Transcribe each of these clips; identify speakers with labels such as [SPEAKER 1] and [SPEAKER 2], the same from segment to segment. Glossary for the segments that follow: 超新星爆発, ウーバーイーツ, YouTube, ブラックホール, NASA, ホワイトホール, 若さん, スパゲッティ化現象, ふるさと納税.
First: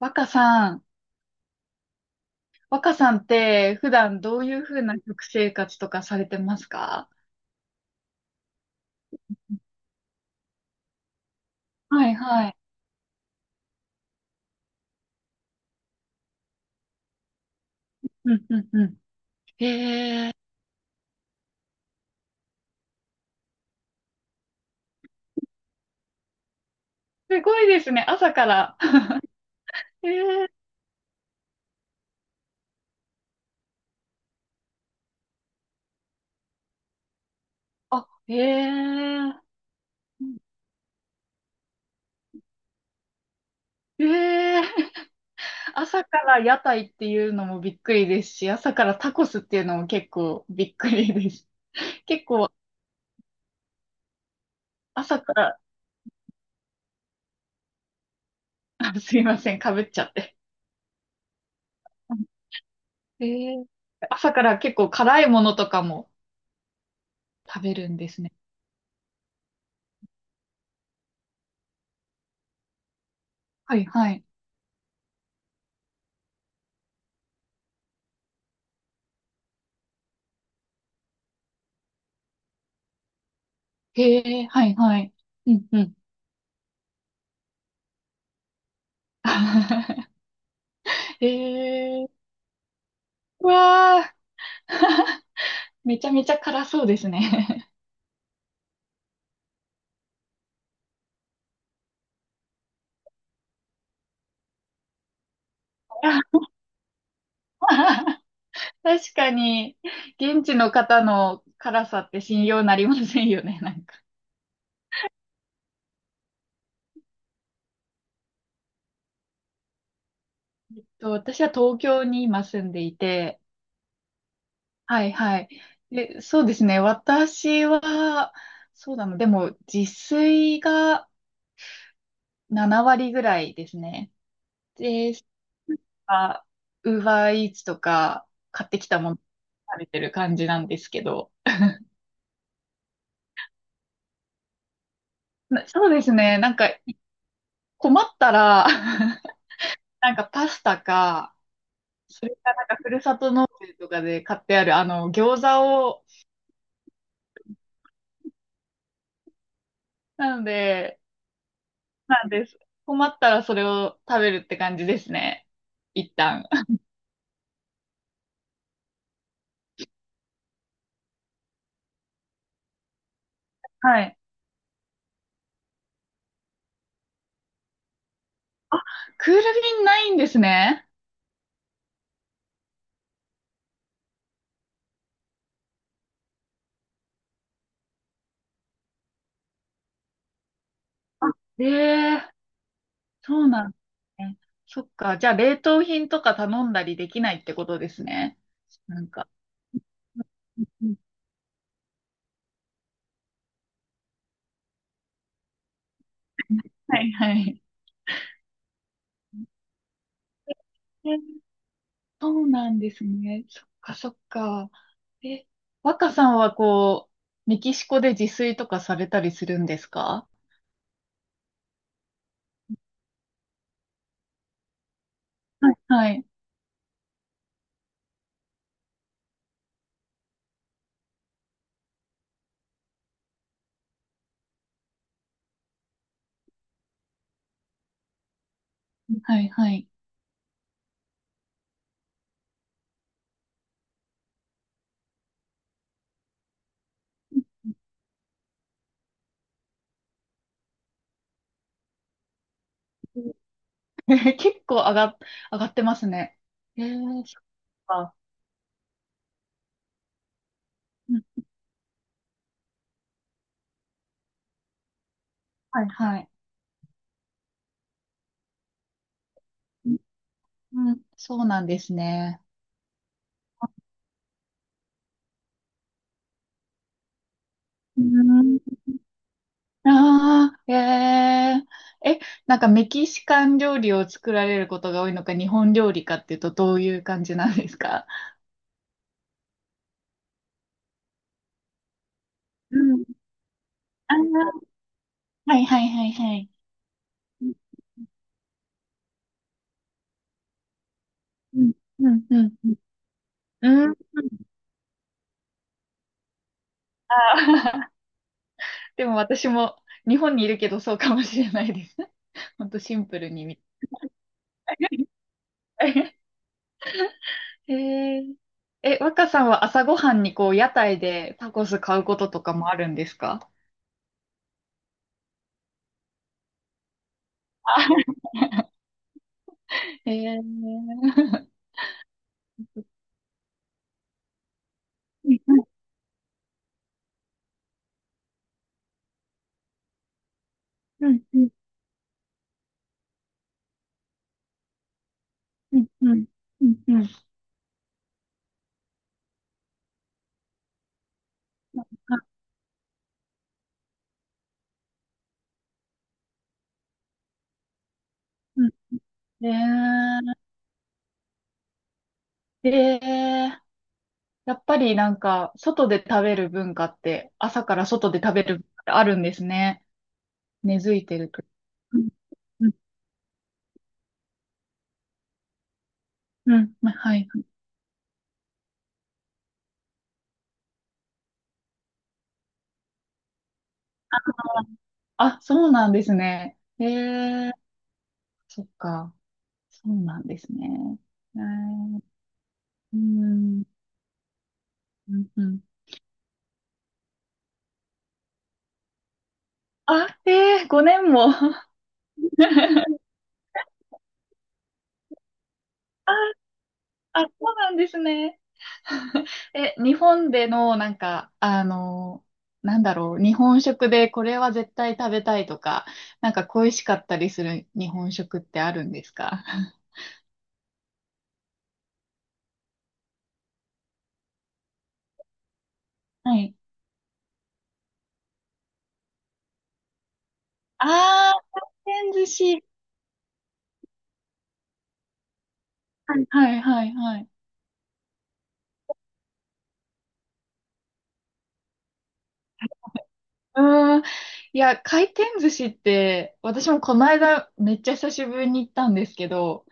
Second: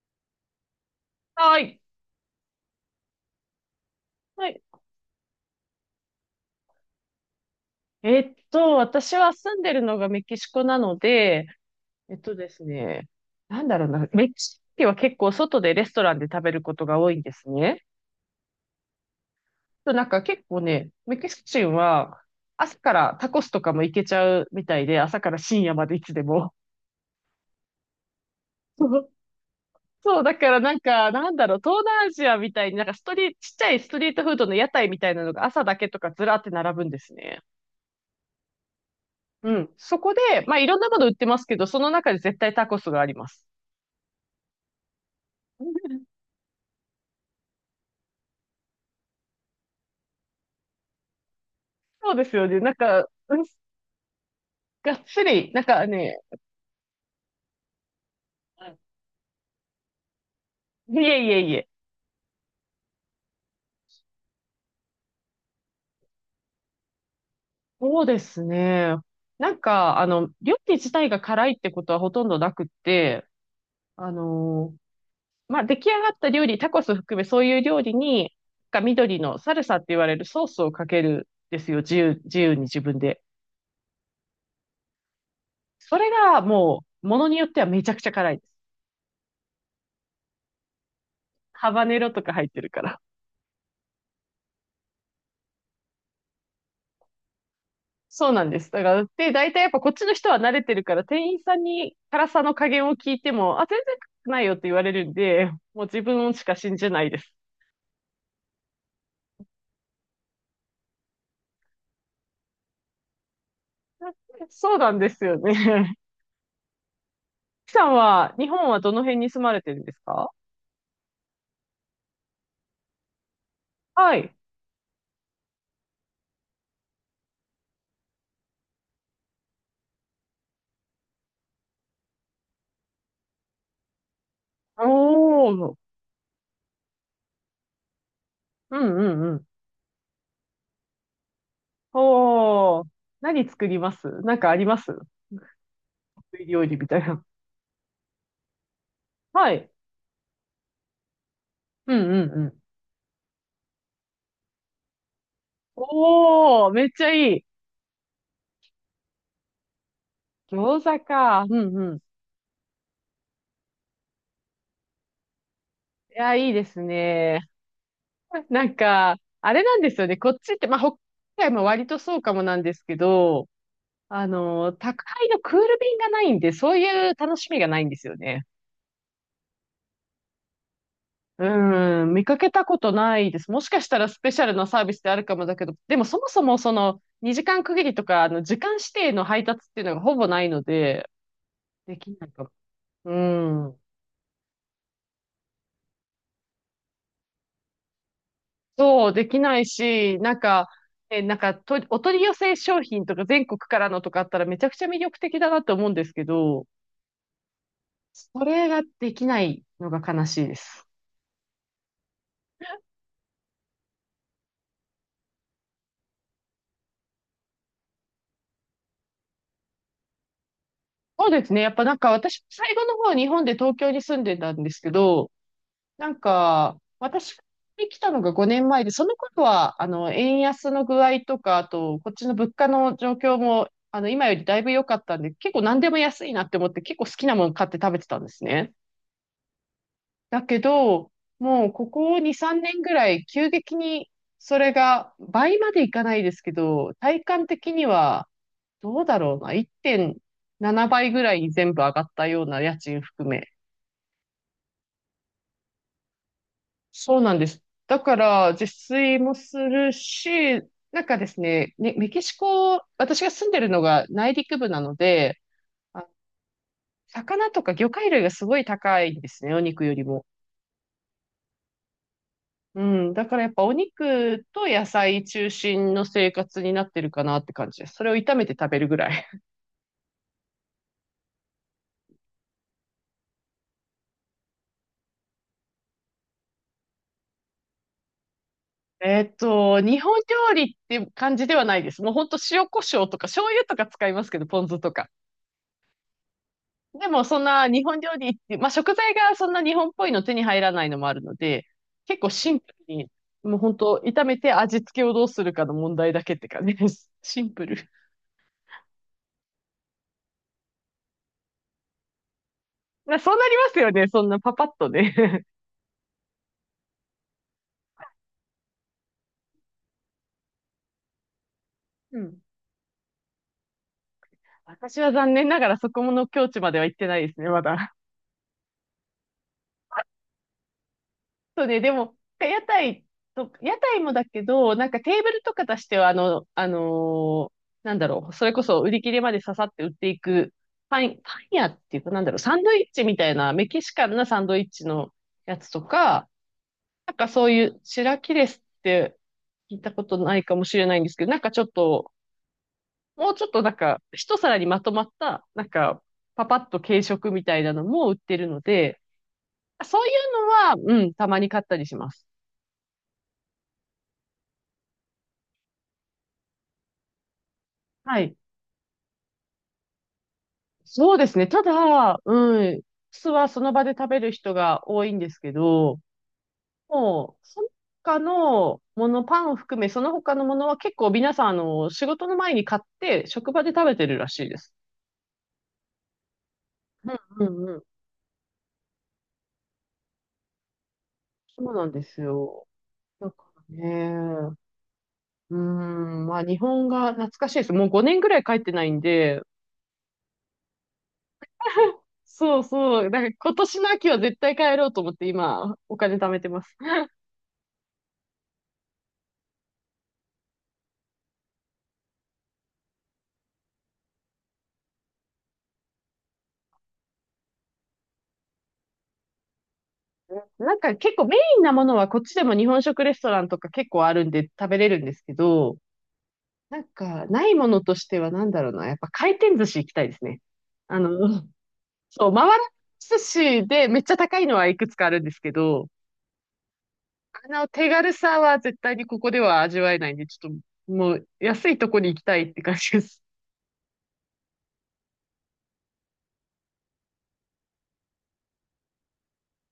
[SPEAKER 1] 若さん、
[SPEAKER 2] はい。
[SPEAKER 1] 若さんって普段どう
[SPEAKER 2] は
[SPEAKER 1] い
[SPEAKER 2] い。
[SPEAKER 1] うふうな食生活とかされてますか？
[SPEAKER 2] 私は住んでるのがメキシコなので、
[SPEAKER 1] は
[SPEAKER 2] え
[SPEAKER 1] い
[SPEAKER 2] っと
[SPEAKER 1] は
[SPEAKER 2] で
[SPEAKER 1] い。
[SPEAKER 2] すね、なんだろうな、メキシコ人は結構外でレストランで食べることが多いんですね。
[SPEAKER 1] うんうんうん。
[SPEAKER 2] となんか結構ね、メキシコ人は朝からタコスとかも行けちゃうみたいで、朝から深夜までいつでも。
[SPEAKER 1] すごいですね、朝から。え
[SPEAKER 2] そう、だ
[SPEAKER 1] ー、
[SPEAKER 2] からなんか、東南アジアみたいになんかストリート、ちっちゃいストリートフードの屋台みたいなのが朝だけとかずらって並ぶんですね。
[SPEAKER 1] あ、
[SPEAKER 2] うん。そこで、まあ、いろんなもの売ってますけど、その中で絶対タコスがあります。
[SPEAKER 1] えー、朝 から屋台っていうのもびっくりですし、朝からタコスっていうのも結構びっくりです。
[SPEAKER 2] そうで
[SPEAKER 1] 結
[SPEAKER 2] すよ
[SPEAKER 1] 構
[SPEAKER 2] ね。なんか、うんがっ
[SPEAKER 1] 朝
[SPEAKER 2] つ
[SPEAKER 1] か
[SPEAKER 2] り、
[SPEAKER 1] ら、
[SPEAKER 2] なんかね、
[SPEAKER 1] あすいません、かぶっちゃって。
[SPEAKER 2] いえいえいえ。
[SPEAKER 1] えー、朝から結構辛いものとかも食べるん
[SPEAKER 2] そう
[SPEAKER 1] で
[SPEAKER 2] で
[SPEAKER 1] すね。
[SPEAKER 2] すね。なんか、料理自体が辛いってことはほとんどなくって、
[SPEAKER 1] はい
[SPEAKER 2] あ
[SPEAKER 1] はい。
[SPEAKER 2] のーまあ、出来上がった料理、タコス含めそういう料理に、なんか緑のサルサって言われるソースをかけるんですよ。自由に自分で。
[SPEAKER 1] へえ、はいはい。うんうん。
[SPEAKER 2] それがもう、ものによってはめちゃくちゃ辛いです。ハバネ
[SPEAKER 1] へえ、
[SPEAKER 2] ロとか入ってるから。
[SPEAKER 1] うわあ、めちゃめちゃ辛そうですね。
[SPEAKER 2] そうなんです。だから、で、大体やっぱこっちの人は慣れてるから、店員さんに辛さの加減を聞いても、あ、全然辛くないよって言われるんで、もう自分 しか信じないです。
[SPEAKER 1] 確かに、現地の方の辛さって信用なりませんよね、なんか。
[SPEAKER 2] そうなんですよね。キさんは、日本はどの辺に住まれてるんですか？
[SPEAKER 1] 私は東京に今住んでいて、
[SPEAKER 2] はい。
[SPEAKER 1] はいはい。で、そうですね、私は、そうだな、でも自炊が7割ぐらいですね。
[SPEAKER 2] お
[SPEAKER 1] で、
[SPEAKER 2] ー。
[SPEAKER 1] あ、ウーバーイーツとか買っ
[SPEAKER 2] う
[SPEAKER 1] てき
[SPEAKER 2] ん
[SPEAKER 1] た
[SPEAKER 2] う
[SPEAKER 1] もの
[SPEAKER 2] んうん。
[SPEAKER 1] 食べてる感じなんですけど。
[SPEAKER 2] おー。何作りますなんかあります
[SPEAKER 1] そうですね。
[SPEAKER 2] 得意
[SPEAKER 1] なん
[SPEAKER 2] 料
[SPEAKER 1] か
[SPEAKER 2] 理みたいな。
[SPEAKER 1] 困ったら
[SPEAKER 2] はい。
[SPEAKER 1] なんかパスタか、
[SPEAKER 2] うんう
[SPEAKER 1] そ
[SPEAKER 2] ん
[SPEAKER 1] れ
[SPEAKER 2] う
[SPEAKER 1] か
[SPEAKER 2] ん。
[SPEAKER 1] なんかふるさと納税とかで買ってあるあの餃子を、
[SPEAKER 2] おー、めっちゃいい。
[SPEAKER 1] なの
[SPEAKER 2] 餃子
[SPEAKER 1] で、
[SPEAKER 2] か。うんうん。い
[SPEAKER 1] なんです。困ったらそれを食べるって感じですね。一
[SPEAKER 2] や、
[SPEAKER 1] 旦。
[SPEAKER 2] いいですね。なんか、あれなんですよね。こっちって、まあ、北海道も割とそうかもなんですけど、
[SPEAKER 1] はい。
[SPEAKER 2] 宅配のクール便がないんで、そういう楽しみがないんですよね。
[SPEAKER 1] クール便ないんですね。
[SPEAKER 2] うん、見かけたことないです。もしかしたらスペシャルなサービスであるかもだけど、でもそもそもその2時間区切りとか、時間指定の配達っていうのがほぼないので、
[SPEAKER 1] あ、
[SPEAKER 2] でき
[SPEAKER 1] え
[SPEAKER 2] ない
[SPEAKER 1] え、
[SPEAKER 2] かも。う
[SPEAKER 1] そうなんで
[SPEAKER 2] ん。
[SPEAKER 1] すね。そっか。じゃあ、冷凍品とか頼んだりできないってことですね。なん
[SPEAKER 2] そう、で
[SPEAKER 1] か。
[SPEAKER 2] きないし、なんか、
[SPEAKER 1] うん、
[SPEAKER 2] なんかと、お取り寄せ商品とか全国からのとかあったらめちゃくちゃ魅力的だなと思うんですけど、
[SPEAKER 1] はいはい。
[SPEAKER 2] それができないのが悲しいです。
[SPEAKER 1] え、そうなんですね。そっかそっか。え、若さんはこう、メキシコで自炊とかされたりするんですか？
[SPEAKER 2] そうですね。やっぱなんか私、最後の方日本で東京に住んでたんですけど、
[SPEAKER 1] はいは
[SPEAKER 2] なん
[SPEAKER 1] い
[SPEAKER 2] か私が来たのが5年前で、その頃はあの円安の具合とか、あとこっちの物価の状況も今よりだいぶ良かったんで、結構何でも安いなって思って結構好きなもの買って食べてたんですね。
[SPEAKER 1] はいはい。
[SPEAKER 2] だけど、もうここ2、3年ぐらい急激にそれが倍までいかないですけど、体感的にはどうだろうな。1.7倍ぐらいに全部上がったような家賃
[SPEAKER 1] え
[SPEAKER 2] 含め。
[SPEAKER 1] ー 結構上が、上がってますね。え
[SPEAKER 2] そう
[SPEAKER 1] ー、
[SPEAKER 2] なん
[SPEAKER 1] そっ
[SPEAKER 2] です。だか
[SPEAKER 1] か。
[SPEAKER 2] ら、自炊もするし、なんか
[SPEAKER 1] うん、
[SPEAKER 2] ですね、ね、メキシコ、私が住んでるのが内陸部なので、
[SPEAKER 1] はい
[SPEAKER 2] あ、
[SPEAKER 1] はい。
[SPEAKER 2] 魚とか魚介類がすごい高いんですね、お肉よりも。
[SPEAKER 1] うん、そうなんですね。
[SPEAKER 2] うん。だからやっぱお肉と野菜中心の生活になってるかなって感じです。
[SPEAKER 1] う
[SPEAKER 2] それを炒めて
[SPEAKER 1] ん、
[SPEAKER 2] 食べるぐらい。
[SPEAKER 1] ああ、えええ、なんかメキシカン料理を作られることが多いのか、日本料理かっていうと、どういう感じなんですか？
[SPEAKER 2] 日本料理って感じではないです。もうほんと塩
[SPEAKER 1] う
[SPEAKER 2] コショ
[SPEAKER 1] ん。
[SPEAKER 2] ウとか醤油とか使い
[SPEAKER 1] あ
[SPEAKER 2] ますけど、ポン
[SPEAKER 1] あ、
[SPEAKER 2] 酢とか。
[SPEAKER 1] はいはいはいはい。
[SPEAKER 2] でもそん
[SPEAKER 1] うん、
[SPEAKER 2] な日本料理って、まあ食材がそんな日本っぽいの手に入らないのもあるの
[SPEAKER 1] う
[SPEAKER 2] で、
[SPEAKER 1] ん、う
[SPEAKER 2] 結
[SPEAKER 1] ん、
[SPEAKER 2] 構
[SPEAKER 1] う
[SPEAKER 2] シ
[SPEAKER 1] ん。
[SPEAKER 2] ンプルに、もうほん
[SPEAKER 1] うん
[SPEAKER 2] と炒めて味付けをどうするかの問題だけって感じです。シンプル。
[SPEAKER 1] でも私も日本にいるけどそうかもしれないです。ほんとシン
[SPEAKER 2] ま
[SPEAKER 1] プ
[SPEAKER 2] あ
[SPEAKER 1] ル
[SPEAKER 2] そうな
[SPEAKER 1] に
[SPEAKER 2] り
[SPEAKER 1] み
[SPEAKER 2] ますよね。そんなパパッとね。
[SPEAKER 1] たい。へえ、え、若さんは朝ごはんにこう屋台でタコス買う こ
[SPEAKER 2] う
[SPEAKER 1] と
[SPEAKER 2] ん。
[SPEAKER 1] とかもあるんですか？
[SPEAKER 2] 私は残念ながらそこの境地までは行ってないですね、まだ。
[SPEAKER 1] へえー、
[SPEAKER 2] そうね、でも、屋台もだけど、なんかテーブ
[SPEAKER 1] うん
[SPEAKER 2] ルとか出しては、それこそ売り切れまで刺さって売っていく、
[SPEAKER 1] うんう
[SPEAKER 2] パン
[SPEAKER 1] ん
[SPEAKER 2] 屋っていうか、サンドイッチみたいな、メキシカンなサンドイッチのやつ
[SPEAKER 1] う
[SPEAKER 2] と
[SPEAKER 1] んうん。
[SPEAKER 2] か、
[SPEAKER 1] うんうん。
[SPEAKER 2] なんかそういう、シラキレスって聞いたことないかもしれないんですけど、なんかちょっと、もうちょっとなんか、一皿にまとまった、なんか、パパッと軽食みたいなのも売ってるの
[SPEAKER 1] うん。
[SPEAKER 2] で、そうい
[SPEAKER 1] ね
[SPEAKER 2] うのは、うん、たまに買ったりします。
[SPEAKER 1] え。ええ。やっぱりなんか、外で食べる文化って、朝から外
[SPEAKER 2] は
[SPEAKER 1] で食
[SPEAKER 2] い。
[SPEAKER 1] べる文化ってあるんですね。根付い
[SPEAKER 2] そ
[SPEAKER 1] て
[SPEAKER 2] うで
[SPEAKER 1] る
[SPEAKER 2] す
[SPEAKER 1] と。
[SPEAKER 2] ね。た
[SPEAKER 1] うん
[SPEAKER 2] だ、う
[SPEAKER 1] うん
[SPEAKER 2] ん、酢はその場で食べる人が多いんですけど、
[SPEAKER 1] うん、まはい。
[SPEAKER 2] もう、その他のもの、パンを含め、その他のものは結構皆さん、仕事の前に買って、職場で食べてるらしいです。
[SPEAKER 1] あ、そうなんですね。え
[SPEAKER 2] うんう
[SPEAKER 1] え。
[SPEAKER 2] んうん。
[SPEAKER 1] そっか。そうなんですね。え
[SPEAKER 2] そうなん
[SPEAKER 1] え。
[SPEAKER 2] ですよ。
[SPEAKER 1] う
[SPEAKER 2] だか
[SPEAKER 1] ん。
[SPEAKER 2] らね、
[SPEAKER 1] うんう
[SPEAKER 2] う
[SPEAKER 1] ん。
[SPEAKER 2] ん、まあ日本が懐かしいです。もう5年ぐらい帰ってないんで、
[SPEAKER 1] あ、ええ、5年も。
[SPEAKER 2] そうそう、だから今年の秋は絶対帰ろうと思って今、お金貯めてます。
[SPEAKER 1] あ、そうなんですね。え、日本での、なんか、なんだろう、日本食でこれは絶対食べたいとか、なんか恋しかったりする日本食ってあるんですか？
[SPEAKER 2] なんか結構メインなものはこっちでも日本食レストランとか結構あるんで食べれるんですけど、
[SPEAKER 1] はい。
[SPEAKER 2] なんかないものとしてはなんだろうな、やっぱ回転寿司行きたいですね。あの、
[SPEAKER 1] あー、回転寿
[SPEAKER 2] そう、回ら
[SPEAKER 1] 司。
[SPEAKER 2] 寿司でめっちゃ高いのはいくつかあるんですけど、
[SPEAKER 1] はいはいはいはい。
[SPEAKER 2] あの手軽さは絶対にここでは味わえないんで、ちょっともう安いとこに行きたいって感じです。
[SPEAKER 1] うーん。いや、回転寿司って、私もこの間めっちゃ久しぶりに行ったんですけど、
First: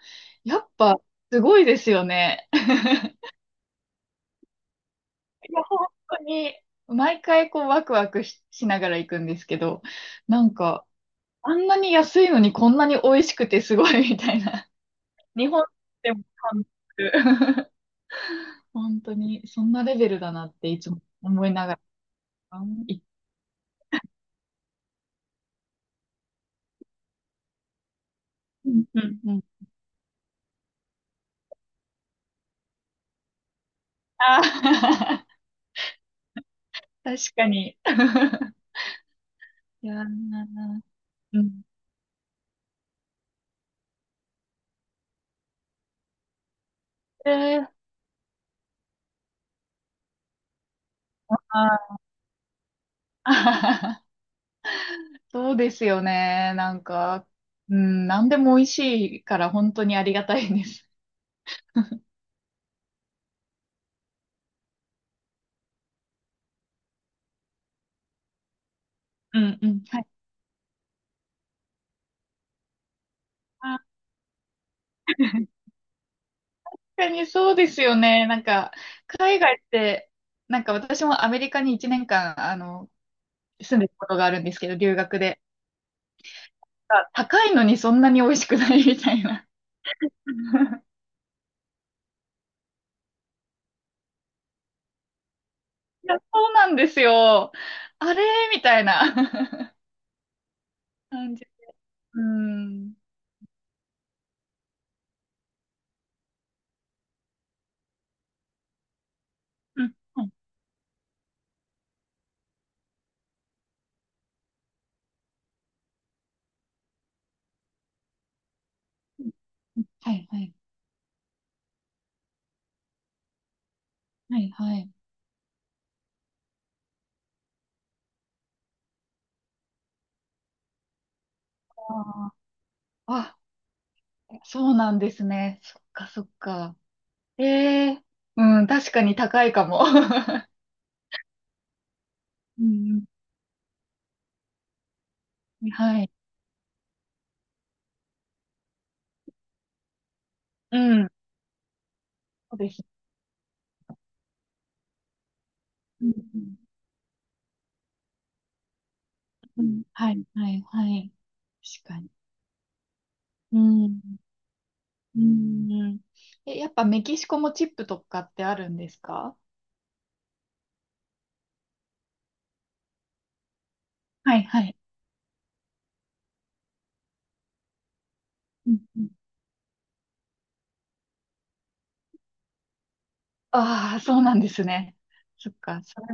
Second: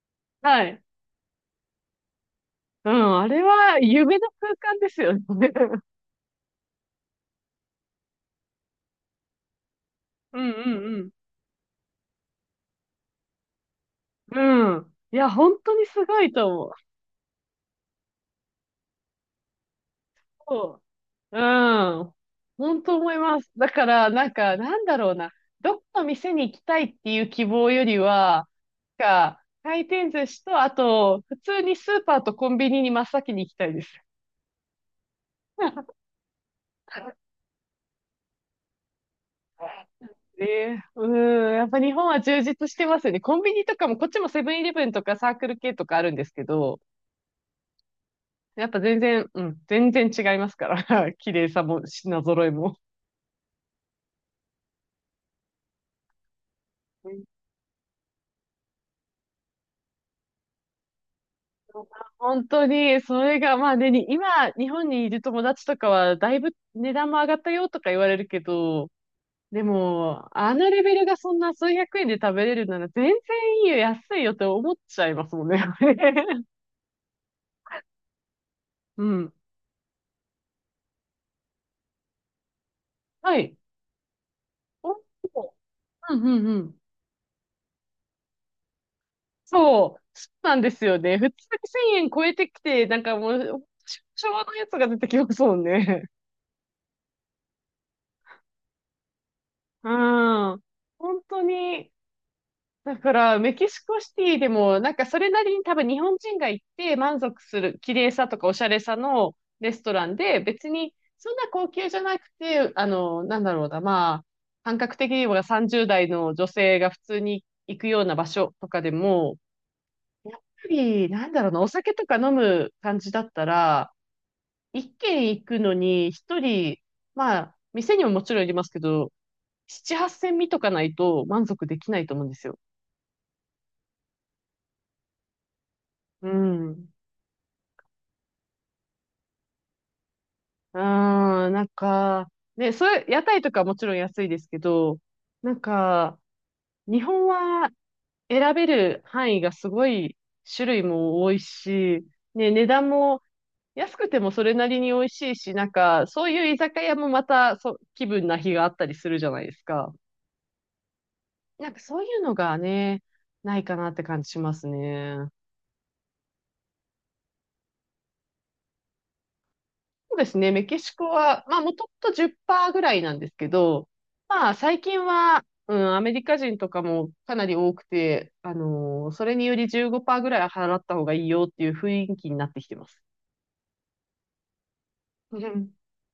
[SPEAKER 1] や
[SPEAKER 2] は
[SPEAKER 1] っ
[SPEAKER 2] い。
[SPEAKER 1] ぱすごいですよね。
[SPEAKER 2] うん、あれは夢の空間ですよね。
[SPEAKER 1] いや、本当に、毎回こうワクワクしながら行くんですけど、
[SPEAKER 2] う
[SPEAKER 1] な
[SPEAKER 2] ん
[SPEAKER 1] んか、
[SPEAKER 2] うん
[SPEAKER 1] あんなに安いのにこんなに美味しくてすごいみた
[SPEAKER 2] う
[SPEAKER 1] いな。
[SPEAKER 2] ん。うん。いや、
[SPEAKER 1] 日
[SPEAKER 2] 本
[SPEAKER 1] 本
[SPEAKER 2] 当にす
[SPEAKER 1] で
[SPEAKER 2] ご
[SPEAKER 1] も
[SPEAKER 2] いと
[SPEAKER 1] 感じ
[SPEAKER 2] 思
[SPEAKER 1] る。本当に、そんなレベルだなってい
[SPEAKER 2] う。
[SPEAKER 1] つも
[SPEAKER 2] う
[SPEAKER 1] 思いなが
[SPEAKER 2] ん。
[SPEAKER 1] ら。
[SPEAKER 2] 本当
[SPEAKER 1] い
[SPEAKER 2] 思います。だから、なんか、なんだろうな。どこの店に行きたいっていう希望よりは、
[SPEAKER 1] うんうん
[SPEAKER 2] な
[SPEAKER 1] う
[SPEAKER 2] ん
[SPEAKER 1] ん。
[SPEAKER 2] か、回転寿司と、あと、普通にスーパーとコンビニに真っ先に行きたいです。
[SPEAKER 1] ああ、確かに。いや
[SPEAKER 2] ね
[SPEAKER 1] ー、
[SPEAKER 2] え、
[SPEAKER 1] う
[SPEAKER 2] うん、
[SPEAKER 1] ん。
[SPEAKER 2] やっぱ日本は充実してますよね。コンビニとかも、こっちもセブンイレブンとかサークル系とかあるんですけど、
[SPEAKER 1] えー、
[SPEAKER 2] やっぱ全然、うん、全然違いますから、綺麗さも
[SPEAKER 1] あ
[SPEAKER 2] 品揃えも。
[SPEAKER 1] ー そうですよね。なんか、うん、なんでも美味しいから本当にありがたいです。
[SPEAKER 2] 本当に、それが、まあね、に今、日本にいる友達とかは、だいぶ値段も上がったよとか言われるけど、
[SPEAKER 1] うん
[SPEAKER 2] で
[SPEAKER 1] うん。はい。
[SPEAKER 2] も、あのレベルがそんな数百円で食べれるなら、全然いいよ、
[SPEAKER 1] あ
[SPEAKER 2] 安いよって思っちゃいますも
[SPEAKER 1] ー、
[SPEAKER 2] んね。
[SPEAKER 1] 確かにそうですよね。なんか、
[SPEAKER 2] うん。
[SPEAKER 1] 海外って、なんか私もアメリカに1年間、あの、
[SPEAKER 2] はい。
[SPEAKER 1] 住んでたことがあるんですけど、
[SPEAKER 2] お、
[SPEAKER 1] 留
[SPEAKER 2] う
[SPEAKER 1] 学で。
[SPEAKER 2] んうんうん。
[SPEAKER 1] あ、高いのにそんなに美味しくない みたいな。
[SPEAKER 2] そう、そうなんで すよね。普通に1000円超えてきて、なんかもう、昭和のやつが出てきますもんね。
[SPEAKER 1] いや、そうなんですよ。あれみたいな
[SPEAKER 2] うん。本
[SPEAKER 1] 感
[SPEAKER 2] 当
[SPEAKER 1] じ。
[SPEAKER 2] に、
[SPEAKER 1] うん。
[SPEAKER 2] だから、メキシコシティでも、なんかそれなりに多分日本人が行って満足する綺麗さとかおしゃれさのレス
[SPEAKER 1] う
[SPEAKER 2] ト
[SPEAKER 1] ん。
[SPEAKER 2] ランで、別にそんな高級じゃなくて、なんだろうな、まあ、感覚的には30代の女性が普通に行くような場所とかでも、
[SPEAKER 1] はい、
[SPEAKER 2] や
[SPEAKER 1] は
[SPEAKER 2] っ
[SPEAKER 1] い、
[SPEAKER 2] ぱり、なんだろうな、お酒とか飲む感じだったら、
[SPEAKER 1] はい、は
[SPEAKER 2] 一
[SPEAKER 1] い。
[SPEAKER 2] 軒行くのに一人、まあ、店にももちろんありますけど、七八千見とかないと満足できないと思うん
[SPEAKER 1] あ
[SPEAKER 2] ですよ。
[SPEAKER 1] あ、あ、そうなんですね。そっか、そ
[SPEAKER 2] う
[SPEAKER 1] っか。
[SPEAKER 2] ん。
[SPEAKER 1] ええ、うん、確かに高いかも。う
[SPEAKER 2] うーん、なんか、ね、それ、
[SPEAKER 1] ん、
[SPEAKER 2] 屋台とかもちろん安いですけど、なん
[SPEAKER 1] うんはい。
[SPEAKER 2] か、日本は選べる範囲がすごい種
[SPEAKER 1] う
[SPEAKER 2] 類
[SPEAKER 1] ん、
[SPEAKER 2] も多いし、ね、
[SPEAKER 1] そう
[SPEAKER 2] 値
[SPEAKER 1] で
[SPEAKER 2] 段
[SPEAKER 1] す。
[SPEAKER 2] も安くてもそれなりに美味しいし、なんか、
[SPEAKER 1] うん
[SPEAKER 2] そう
[SPEAKER 1] う
[SPEAKER 2] いう
[SPEAKER 1] ん
[SPEAKER 2] 居酒屋もまた、そ、気分な日があったりするじゃないで
[SPEAKER 1] う
[SPEAKER 2] す
[SPEAKER 1] ん、
[SPEAKER 2] か。
[SPEAKER 1] はい、はい、はい。
[SPEAKER 2] なんか
[SPEAKER 1] 確か
[SPEAKER 2] そうい
[SPEAKER 1] に。
[SPEAKER 2] うのがね、な
[SPEAKER 1] う
[SPEAKER 2] いかなっ
[SPEAKER 1] ん。
[SPEAKER 2] て感じしますね。
[SPEAKER 1] うん。え、やっぱメキシコもチップとかってあるんですか？
[SPEAKER 2] そうですね。メキシコは、まあ、もともと10%ぐらいなんですけど、
[SPEAKER 1] はい、
[SPEAKER 2] まあ、
[SPEAKER 1] はい。
[SPEAKER 2] 最近は、うん、アメリカ人とかもかなり多くて、
[SPEAKER 1] うんうん、
[SPEAKER 2] それにより15%ぐらい払った方がいいよっていう雰囲気になってきてます。
[SPEAKER 1] ああ、そうなんですね。そっか。